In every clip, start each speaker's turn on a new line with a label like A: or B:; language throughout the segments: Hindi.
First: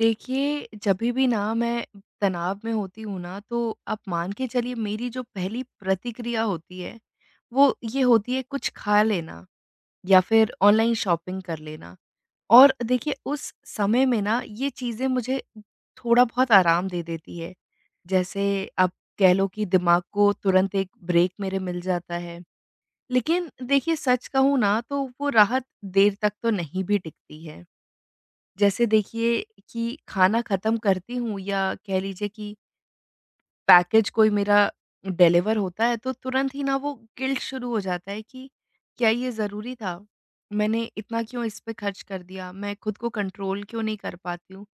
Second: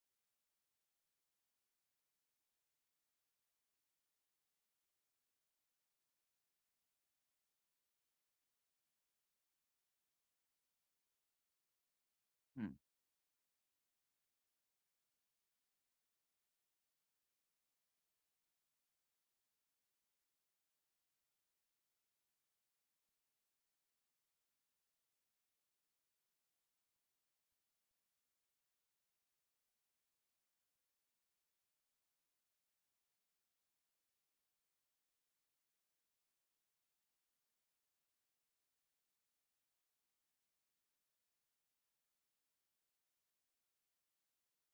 A: देखिए, जभी भी ना मैं तनाव में होती हूँ ना, तो आप मान के चलिए मेरी जो पहली प्रतिक्रिया होती है, वो ये होती है कुछ खा लेना या फिर ऑनलाइन शॉपिंग कर लेना।
B: हुँ।
A: और देखिए उस समय में ना ये चीज़ें मुझे थोड़ा बहुत आराम दे देती है। जैसे आप कह लो कि दिमाग को तुरंत एक ब्रेक मेरे मिल जाता है। लेकिन देखिए, सच कहूँ ना तो वो राहत देर तक तो नहीं भी टिकती है। जैसे देखिए, कि खाना ख़त्म करती हूँ या कह लीजिए कि पैकेज कोई मेरा डिलीवर होता है, तो तुरंत ही ना वो गिल्ट शुरू हो जाता है कि क्या ये ज़रूरी था? मैंने इतना क्यों इस पे खर्च कर दिया? मैं खुद को कंट्रोल क्यों नहीं कर पाती हूँ?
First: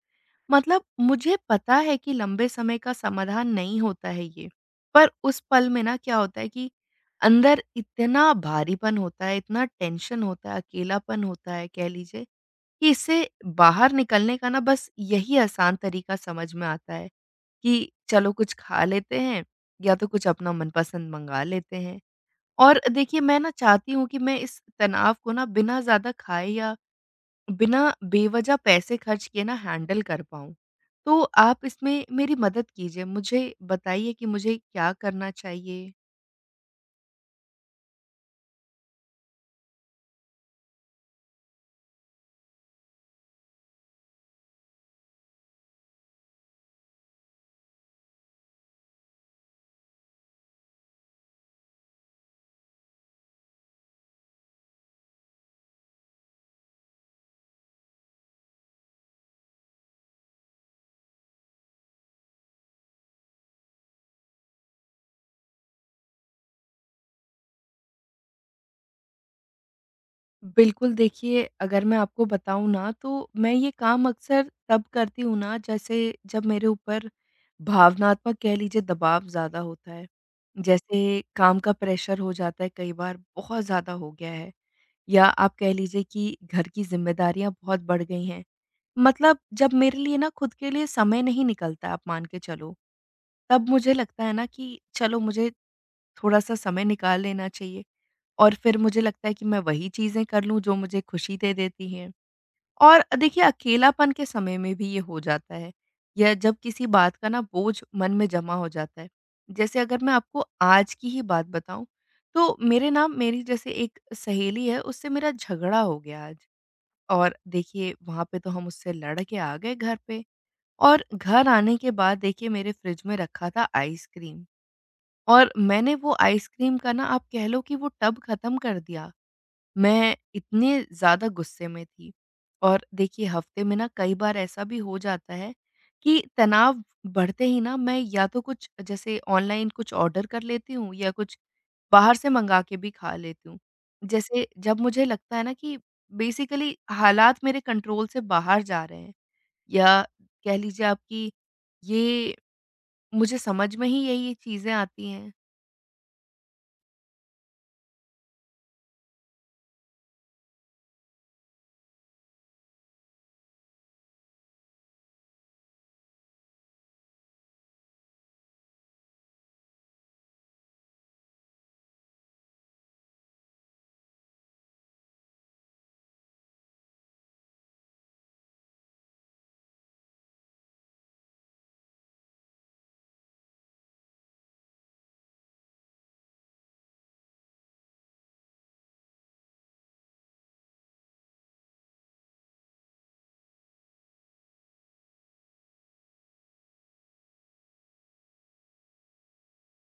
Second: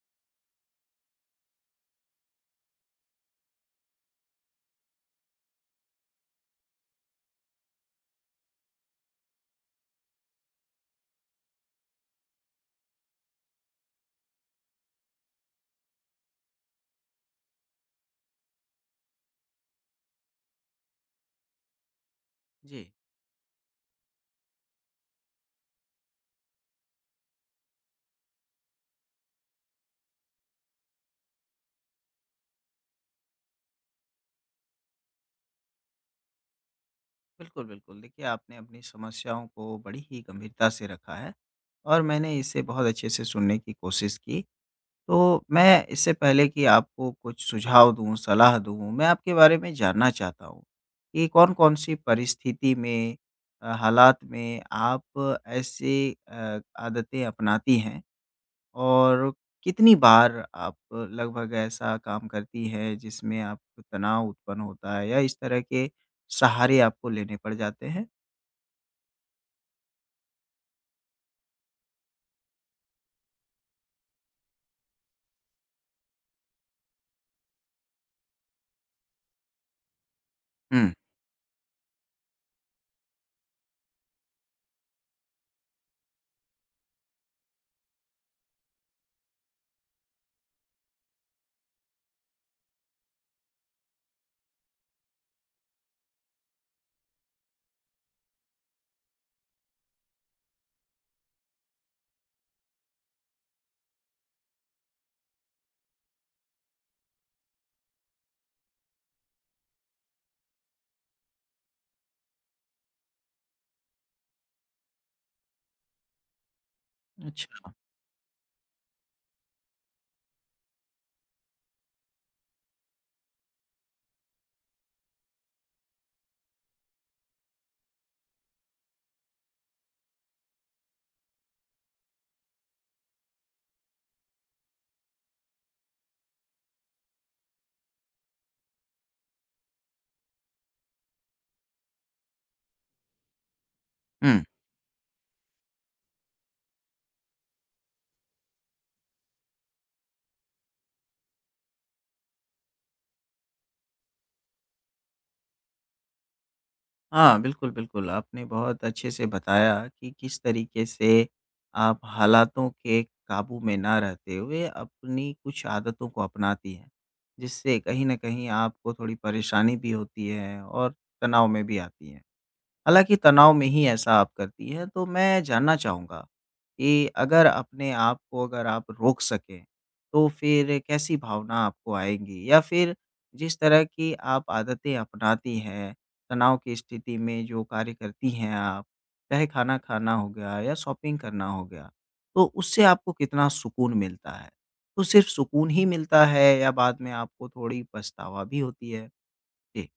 A: मतलब मुझे पता है कि लंबे समय का समाधान नहीं होता है ये, पर उस पल में ना क्या होता है कि अंदर इतना भारीपन होता है, इतना टेंशन होता है, अकेलापन होता है, कह लीजिए कि इससे बाहर निकलने का ना बस यही आसान तरीका समझ में आता है कि चलो कुछ खा लेते हैं या तो कुछ अपना मनपसंद मंगा लेते हैं। और
B: जी,
A: देखिए, मैं ना चाहती हूँ कि मैं इस तनाव को ना बिना ज़्यादा खाए या बिना बेवज़ह पैसे खर्च किए ना हैंडल कर पाऊँ। तो आप इसमें मेरी मदद कीजिए, मुझे बताइए कि मुझे क्या करना चाहिए?
B: बिल्कुल, बिल्कुल। देखिए, आपने अपनी समस्याओं को बड़ी ही गंभीरता से रखा है और मैंने इसे बहुत अच्छे से सुनने की कोशिश की। तो मैं इससे पहले कि आपको कुछ सुझाव दूँ, सलाह दूँ, मैं आपके बारे में जानना चाहता हूँ कि कौन-कौन सी परिस्थिति में हालात में आप ऐसी आदतें अपनाती हैं? और कितनी बार आप लगभग ऐसा काम करती हैं जिसमें आपको तनाव उत्पन्न होता है या इस तरह के सहारे आपको लेने पड़ जाते हैं?
A: बिल्कुल, देखिए, अगर मैं आपको बताऊँ ना तो मैं ये काम अक्सर तब करती हूँ ना, जैसे जब मेरे ऊपर भावनात्मक, कह लीजिए, दबाव ज़्यादा होता है।
B: हुँ।
A: जैसे काम का प्रेशर हो जाता है, कई बार बहुत ज़्यादा हो गया है, या आप कह लीजिए कि घर की ज़िम्मेदारियाँ बहुत बढ़ गई हैं। मतलब जब मेरे लिए ना खुद के लिए समय नहीं निकलता, आप मान के चलो, तब मुझे लगता है ना कि चलो, मुझे थोड़ा-सा समय निकाल लेना चाहिए। और फिर मुझे लगता है कि मैं वही चीज़ें कर लूँ जो मुझे खुशी दे देती हैं। और देखिए, अकेलापन के समय में भी ये हो जाता है, या जब किसी बात का ना बोझ मन में जमा हो जाता है। जैसे अगर मैं आपको आज की ही बात बताऊँ, तो मेरे ना मेरी जैसे एक सहेली है, उससे मेरा झगड़ा हो गया आज। और
B: अच्छा।
A: देखिए, वहाँ पे तो हम उससे लड़ के आ गए घर पे। और घर आने के बाद देखिए, मेरे फ्रिज में रखा था आइसक्रीम, और मैंने वो आइसक्रीम का ना, आप कह लो कि वो टब खत्म कर दिया। मैं इतने ज़्यादा गुस्से में थी। और देखिए, हफ्ते में ना कई बार ऐसा भी हो जाता है कि तनाव बढ़ते ही ना, मैं या तो कुछ जैसे ऑनलाइन कुछ ऑर्डर कर लेती हूँ, या कुछ बाहर से मंगा के भी खा लेती हूँ।
B: हुँ।
A: जैसे जब मुझे लगता है ना कि बेसिकली हालात मेरे कंट्रोल से बाहर जा रहे हैं, या कह लीजिए आप कि ये, मुझे समझ में ही यही ये चीज़ें आती हैं।
B: हाँ, बिल्कुल, बिल्कुल। आपने बहुत अच्छे से बताया कि किस तरीके से आप हालातों के काबू में ना रहते हुए अपनी कुछ आदतों को अपनाती हैं, जिससे कहीं न कहीं आपको थोड़ी परेशानी भी होती है और तनाव में भी आती हैं। हालाँकि तनाव में ही ऐसा आप करती है, तो मैं जानना चाहूँगा कि अगर अपने आप को अगर आप रोक सकें, तो फिर कैसी भावना आपको आएगी? या फिर जिस तरह की आप आदतें अपनाती हैं, तनाव की स्थिति में जो कार्य करती हैं आप, चाहे खाना खाना हो गया या शॉपिंग करना हो गया, तो उससे आपको कितना सुकून मिलता है? तो सिर्फ़ सुकून ही मिलता है या बाद में आपको थोड़ी पछतावा भी होती है? जी।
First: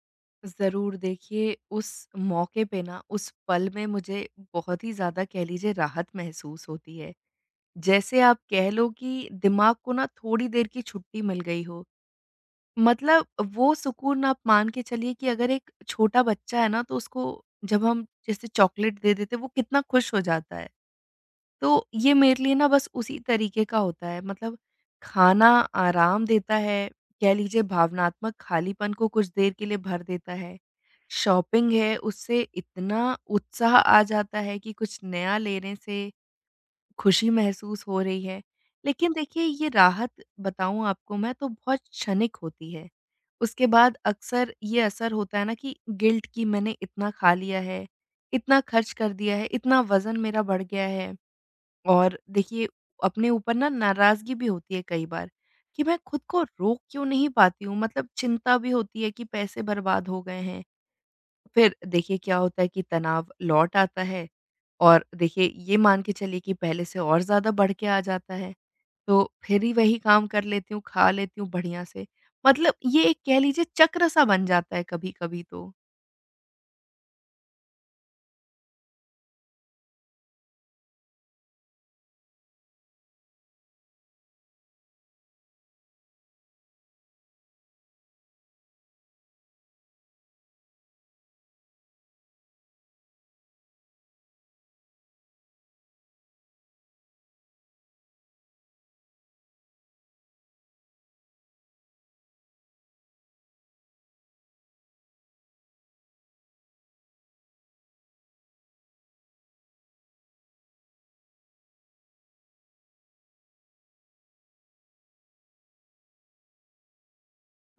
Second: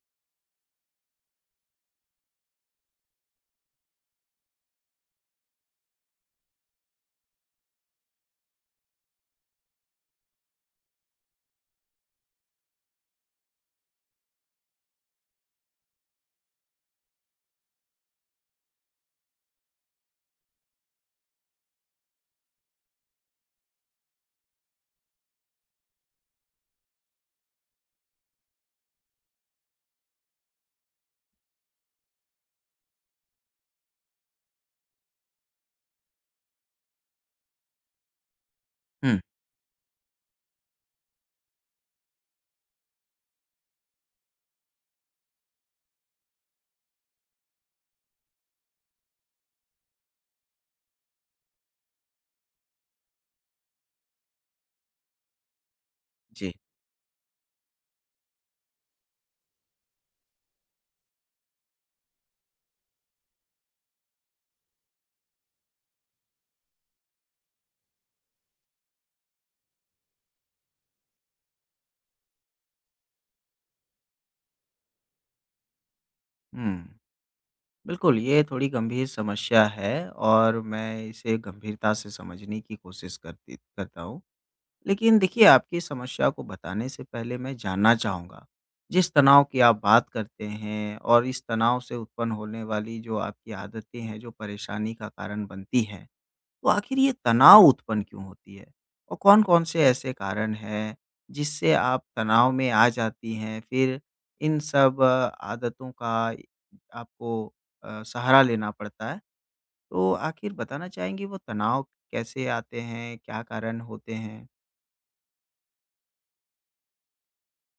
A: ज़रूर। देखिए, उस मौके पे ना उस पल में मुझे बहुत ही ज़्यादा, कह लीजिए, राहत महसूस होती है। जैसे आप कह लो कि दिमाग को ना थोड़ी देर की छुट्टी मिल गई हो। मतलब वो सुकून, आप मान के चलिए कि अगर एक छोटा बच्चा है ना, तो उसको जब हम जैसे चॉकलेट दे देते हैं, वो कितना खुश हो जाता है। तो ये मेरे लिए ना बस उसी तरीके का होता है। मतलब खाना आराम देता है, कह लीजिए, भावनात्मक खालीपन को कुछ देर के लिए भर देता है। शॉपिंग है, उससे इतना उत्साह आ जाता है कि कुछ नया लेने से खुशी महसूस हो रही है। लेकिन
B: हुँ।
A: देखिए, ये राहत बताऊँ आपको, मैं तो बहुत क्षणिक होती है। उसके बाद अक्सर ये असर होता है ना कि गिल्ट, कि मैंने इतना खा लिया है, इतना खर्च कर दिया है, इतना वज़न मेरा बढ़ गया है। और देखिए, अपने ऊपर ना नाराज़गी भी होती है कई बार, कि मैं खुद को
B: जी।
A: रोक क्यों नहीं पाती हूँ? मतलब चिंता भी होती है कि पैसे बर्बाद हो गए हैं। फिर देखिए क्या होता है कि तनाव लौट आता है, और देखिए, ये मान के चलिए कि पहले से और ज़्यादा बढ़ के आ जाता है। तो फिर ही वही काम कर लेती हूँ, खा लेती हूँ बढ़िया से। मतलब ये एक, कह लीजिए, चक्र-सा बन जाता है कभी-कभी तो।
B: हुँ। बिल्कुल, ये थोड़ी गंभीर समस्या है और मैं इसे गंभीरता से समझने की कोशिश करती करता हूँ। लेकिन देखिए, आपकी समस्या को बताने से पहले मैं जानना चाहूँगा, जिस तनाव की आप बात करते हैं और इस तनाव से उत्पन्न होने वाली जो आपकी आदतें हैं, जो परेशानी का कारण बनती हैं, तो आखिर ये तनाव उत्पन्न क्यों होती है? और कौन-कौन से ऐसे कारण हैं, जिससे आप तनाव में आ जाती हैं? फिर इन सब आदतों का आपको सहारा लेना पड़ता है। तो आखिर बताना चाहेंगी वो तनाव कैसे आते हैं? क्या कारण होते हैं?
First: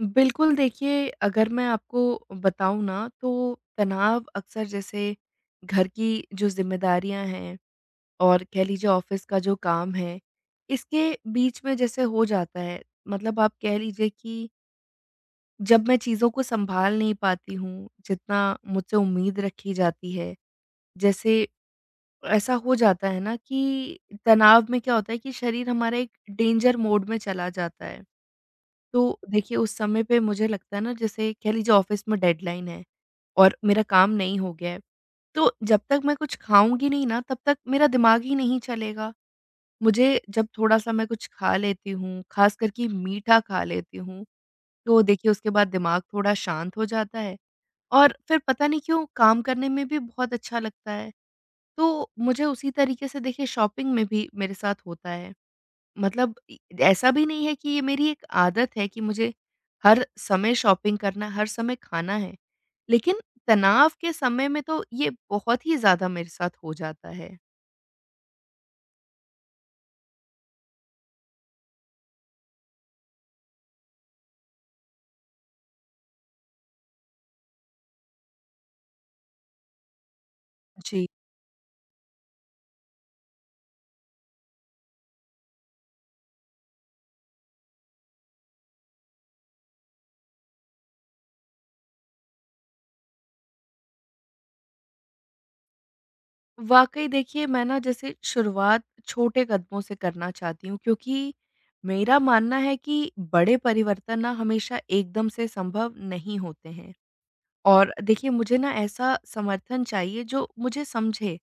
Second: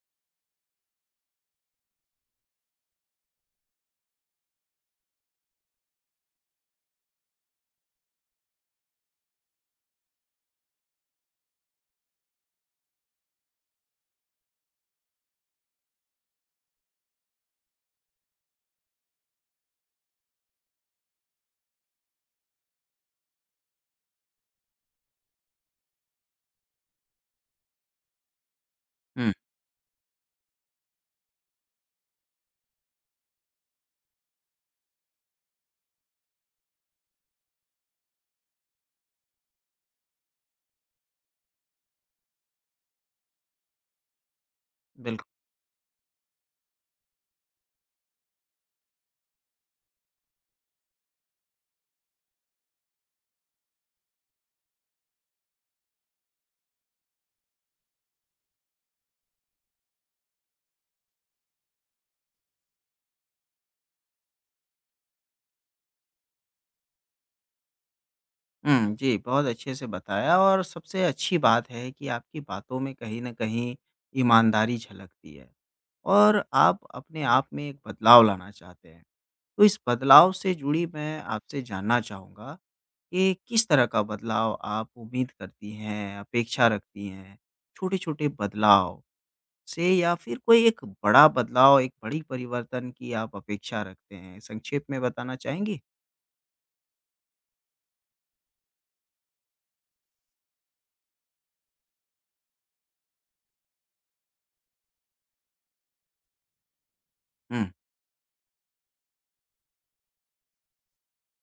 A: बिल्कुल, देखिए, अगर मैं आपको बताऊँ ना तो तनाव अक्सर जैसे घर की जो ज़िम्मेदारियाँ हैं और, कह लीजिए, ऑफ़िस का जो काम है, इसके बीच में जैसे हो जाता है। मतलब आप कह लीजिए कि जब मैं चीज़ों को सँभाल नहीं पाती हूँ, जितना मुझसे उम्मीद रखी जाती है। जैसे ऐसा हो जाता है ना कि तनाव में क्या होता है कि शरीर हमारा एक डेंजर मोड में चला जाता है। तो
B: हुँ,
A: देखिए, उस समय पे मुझे लगता है ना, जैसे कह लीजिए ऑफ़िस में डेडलाइन है और मेरा काम नहीं हो गया है, तो जब तक मैं कुछ खाऊँगी नहीं ना, तब तक मेरा दिमाग ही नहीं चलेगा। मुझे जब थोड़ा-सा मैं कुछ खा लेती हूँ, ख़ासकर कि मीठा खा लेती हूँ, तो
B: बिल्कुल।
A: देखिए उसके बाद दिमाग थोड़ा शांत हो जाता है, और फिर पता नहीं क्यों काम करने में भी बहुत अच्छा लगता है। तो मुझे उसी तरीके से देखिए, शॉपिंग में भी मेरे साथ होता है। मतलब इ ऐसा भी नहीं है कि ये मेरी एक आदत है कि मुझे हर समय शॉपिंग करना, हर समय खाना है। लेकिन तनाव के समय में तो ये बहुत ही ज़्यादा मेरे साथ हो जाता है।
B: हुँ, जी, बहुत अच्छे से बताया और सबसे अच्छी बात है कि आपकी बातों में कहीं न कहीं ईमानदारी झलकती है और आप अपने आप में एक बदलाव लाना चाहते हैं। तो इस बदलाव से जुड़ी
A: जी।
B: मैं आपसे जानना चाहूँगा कि किस तरह का बदलाव आप उम्मीद करती हैं, अपेक्षा रखती हैं? छोटे-छोटे बदलाव से या फिर कोई एक बड़ा बदलाव, एक बड़ी परिवर्तन की आप अपेक्षा रखते हैं? संक्षेप में बताना चाहेंगी?
A: वाक़ई देखिए, मैं ना जैसे शुरुआत छोटे कदमों से करना चाहती हूँ, क्योंकि मेरा मानना है कि बड़े परिवर्तन ना हमेशा एकदम से संभव नहीं होते हैं।
B: हुँ,
A: और देखिए, मुझे ना ऐसा समर्थन चाहिए जो मुझे समझे।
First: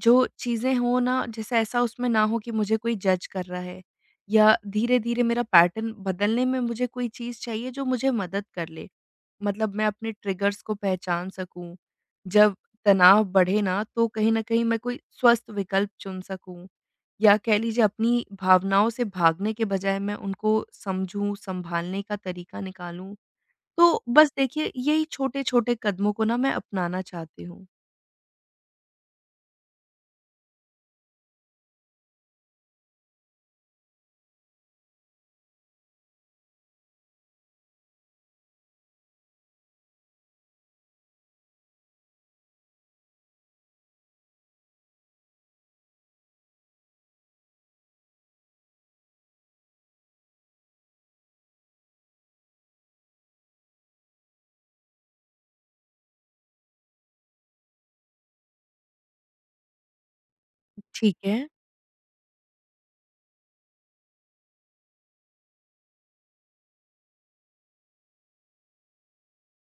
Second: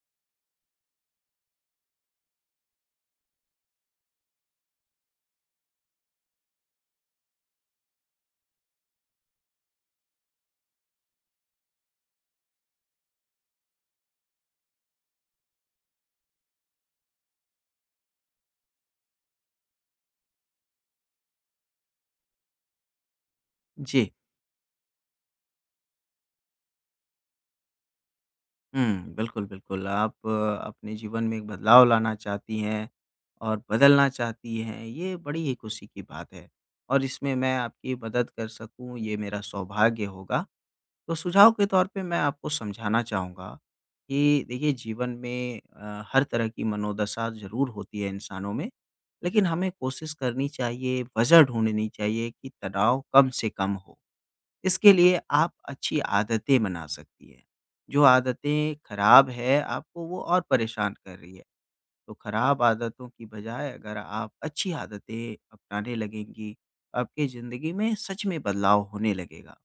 A: जो चीज़ें हों ना, जैसे ऐसा उसमें ना हो कि मुझे कोई जज कर रहा है, या धीरे-धीरे मेरा पैटर्न बदलने में मुझे कोई चीज़ चाहिए जो मुझे मदद कर ले। मतलब मैं अपने ट्रिगर्स को पहचान सकूँ। जब तनाव बढ़े ना, तो कहीं न कहीं मैं कोई स्वस्थ विकल्प चुन सकूँ, या कह लीजिए अपनी भावनाओं से भागने के बजाय मैं उनको समझूँ, सँभालने का तरीका निकालूँ। तो
B: जी।
A: बस देखिए, यही छोटे-छोटे कदमों को ना मैं अपनाना चाहती हूँ।
B: हुँ, बिल्कुल, बिल्कुल। आप अपने जीवन में एक बदलाव लाना चाहती हैं और बदलना चाहती हैं, ये बड़ी ही खुशी की बात है और इसमें मैं आपकी मदद कर सकूँ, ये मेरा सौभाग्य होगा। तो सुझाव के तौर पे मैं आपको समझाना चाहूँगा कि देखिए जीवन में हर तरह की मनोदशा ज़रूर होती है इंसानों में, लेकिन हमें कोशिश करनी चाहिए, वज़ह ढूँढनी चाहिए कि तनाव कम से कम हो। इसके लिए आप अच्छी आदतें बना सकती हैं। जो आदतें खराब है, आपको वो और परेशान
A: ठीक
B: कर रही है।
A: है,
B: तो खराब आदतों की बजाय अगर आप अच्छी आदतें अपनाने लगेंगी, आपकी ज़िंदगी में सच में बदलाव होने लगेगा।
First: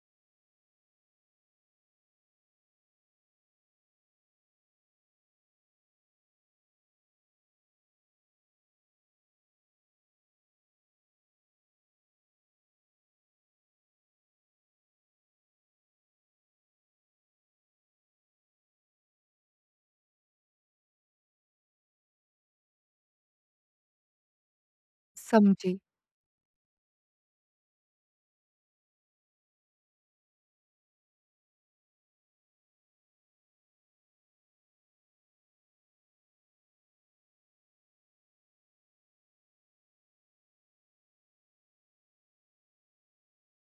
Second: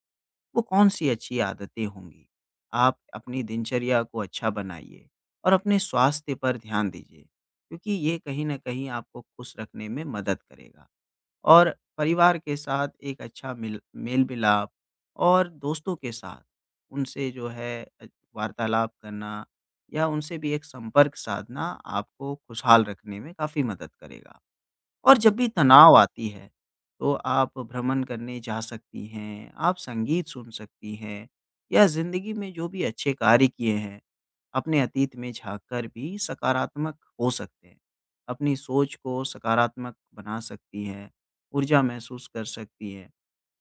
B: वो कौन-सी अच्छी आदतें होंगी? आप अपनी दिनचर्या को अच्छा बनाइए और अपने स्वास्थ्य पर ध्यान दीजिए, क्योंकि ये कहीं न कहीं आपको खुश रखने में मदद करेगा और परिवार के साथ एक अच्छा मिल मेल-मिलाप और दोस्तों के साथ, उनसे जो है अ, वार्तालाप करना या उनसे भी एक संपर्क साधना आपको खुशहाल रखने में काफ़ी मदद करेगा। और जब भी
A: समझी।
B: तनाव आती है, तो आप भ्रमण करने जा सकती हैं, आप संगीत सुन सकती हैं या ज़िंदगी में जो भी अच्छे कार्य किए हैं, अपने अतीत में झाँक कर भी सकारात्मक हो सकते हैं। अपनी सोच को सकारात्मक बना सकती हैं, ऊर्जा महसूस कर सकती हैं।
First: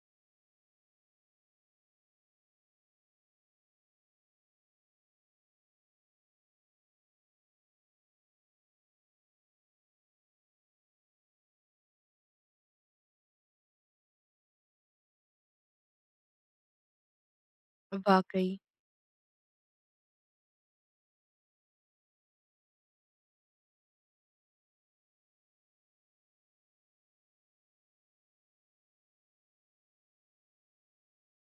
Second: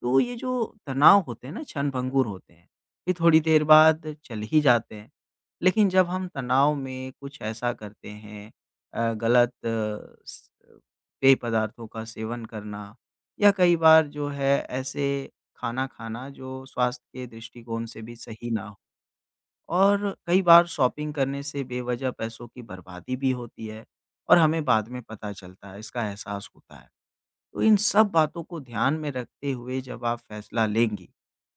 B: तो ये जो तनाव होते हैं ना क्षणभंगुर होते हैं, ये थोड़ी देर बाद चले ही जाते हैं। लेकिन जब हम तनाव में कुछ ऐसा करते हैं अ, गलत अ, स पेय पदार्थों का सेवन करना या कई बार जो है ऐसे खाना खाना जो स्वास्थ्य के दृष्टिकोण से भी सही
A: वाक़ई,
B: ना हो और कई बार शॉपिंग करने से बेवजह पैसों की बर्बादी भी होती है और हमें बाद में पता चलता है, इसका एहसास होता है। तो इन सब बातों को ध्यान में रखते हुए जब आप फैसला लेंगी,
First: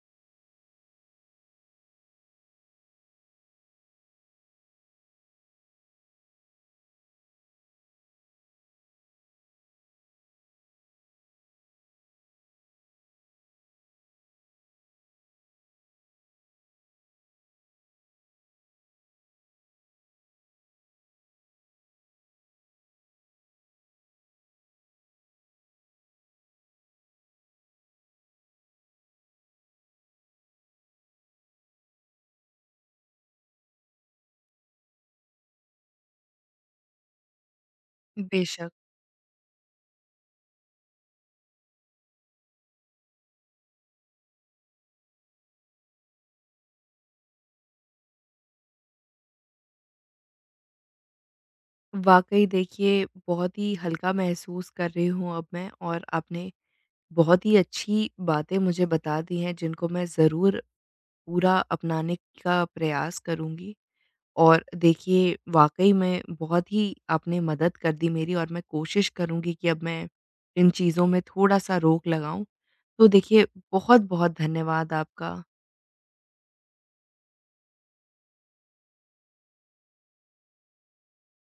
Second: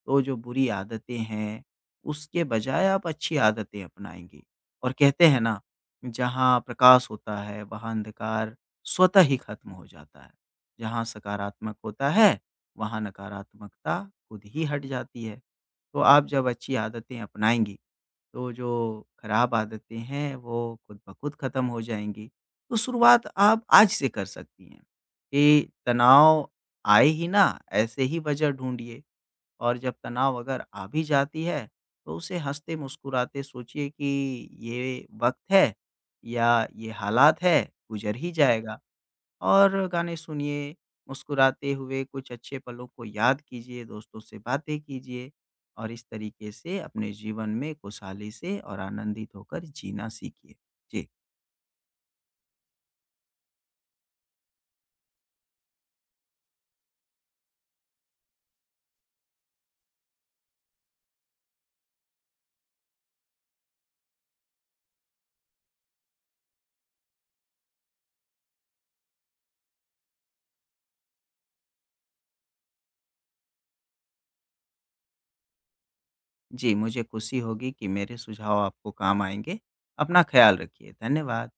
B: तो जो बुरी आदतें हैं, उसके बजाय आप अच्छी आदतें अपनाएँगी। और कहते हैं ना, जहाँ प्रकाश होता है, वहाँ अंधकार स्वतः ही खत्म हो जाता है। जहाँ सकारात्मक होता है, वहाँ नकारात्मकता खुद ही हट जाती है। तो आप जब अच्छी आदतें अपनाएँगी, तो जो खराब आदतें हैं, वो खुद ब खुद खत्म हो जाएँगी। तो शुरुआत आप आज से कर सकती हैं। कि तनाव आए ही ना, ऐसे ही वजह ढूँढिए और जब तनाव अगर आ भी जाती है, तो उसे हँसते-मुस्कुराते सोचिए कि ये वक़्त है या ये हालात है, गुज़र ही
A: बेशक।
B: जाएगा। और गाने सुनिए, मुस्कुराते हुए कुछ अच्छे पलों को याद कीजिए, दोस्तों से बातें कीजिए और इस तरीके से अपने जीवन में खुशहाली से और आनंदित होकर जीना सीखिए। जी।
A: वाक़ई देखिए, बहुत ही हल्का महसूस कर रही हूँ अब मैं, और आपने बहुत ही अच्छी बातें मुझे बता दी हैं जिनको मैं ज़रूर पूरा अपनाने का प्रयास करूँगी। और देखिए, वाक़ई में बहुत ही आपने मदद कर दी मेरी, और मैं कोशिश करूँगी कि अब मैं इन चीज़ों में थोड़ा-सा रोक लगाऊँ। तो देखिए, बहुत-बहुत धन्यवाद आपका।
B: जी, मुझे खुशी होगी कि मेरे सुझाव आपको काम आएँगे। अपना ख़्याल रखिए। धन्यवाद।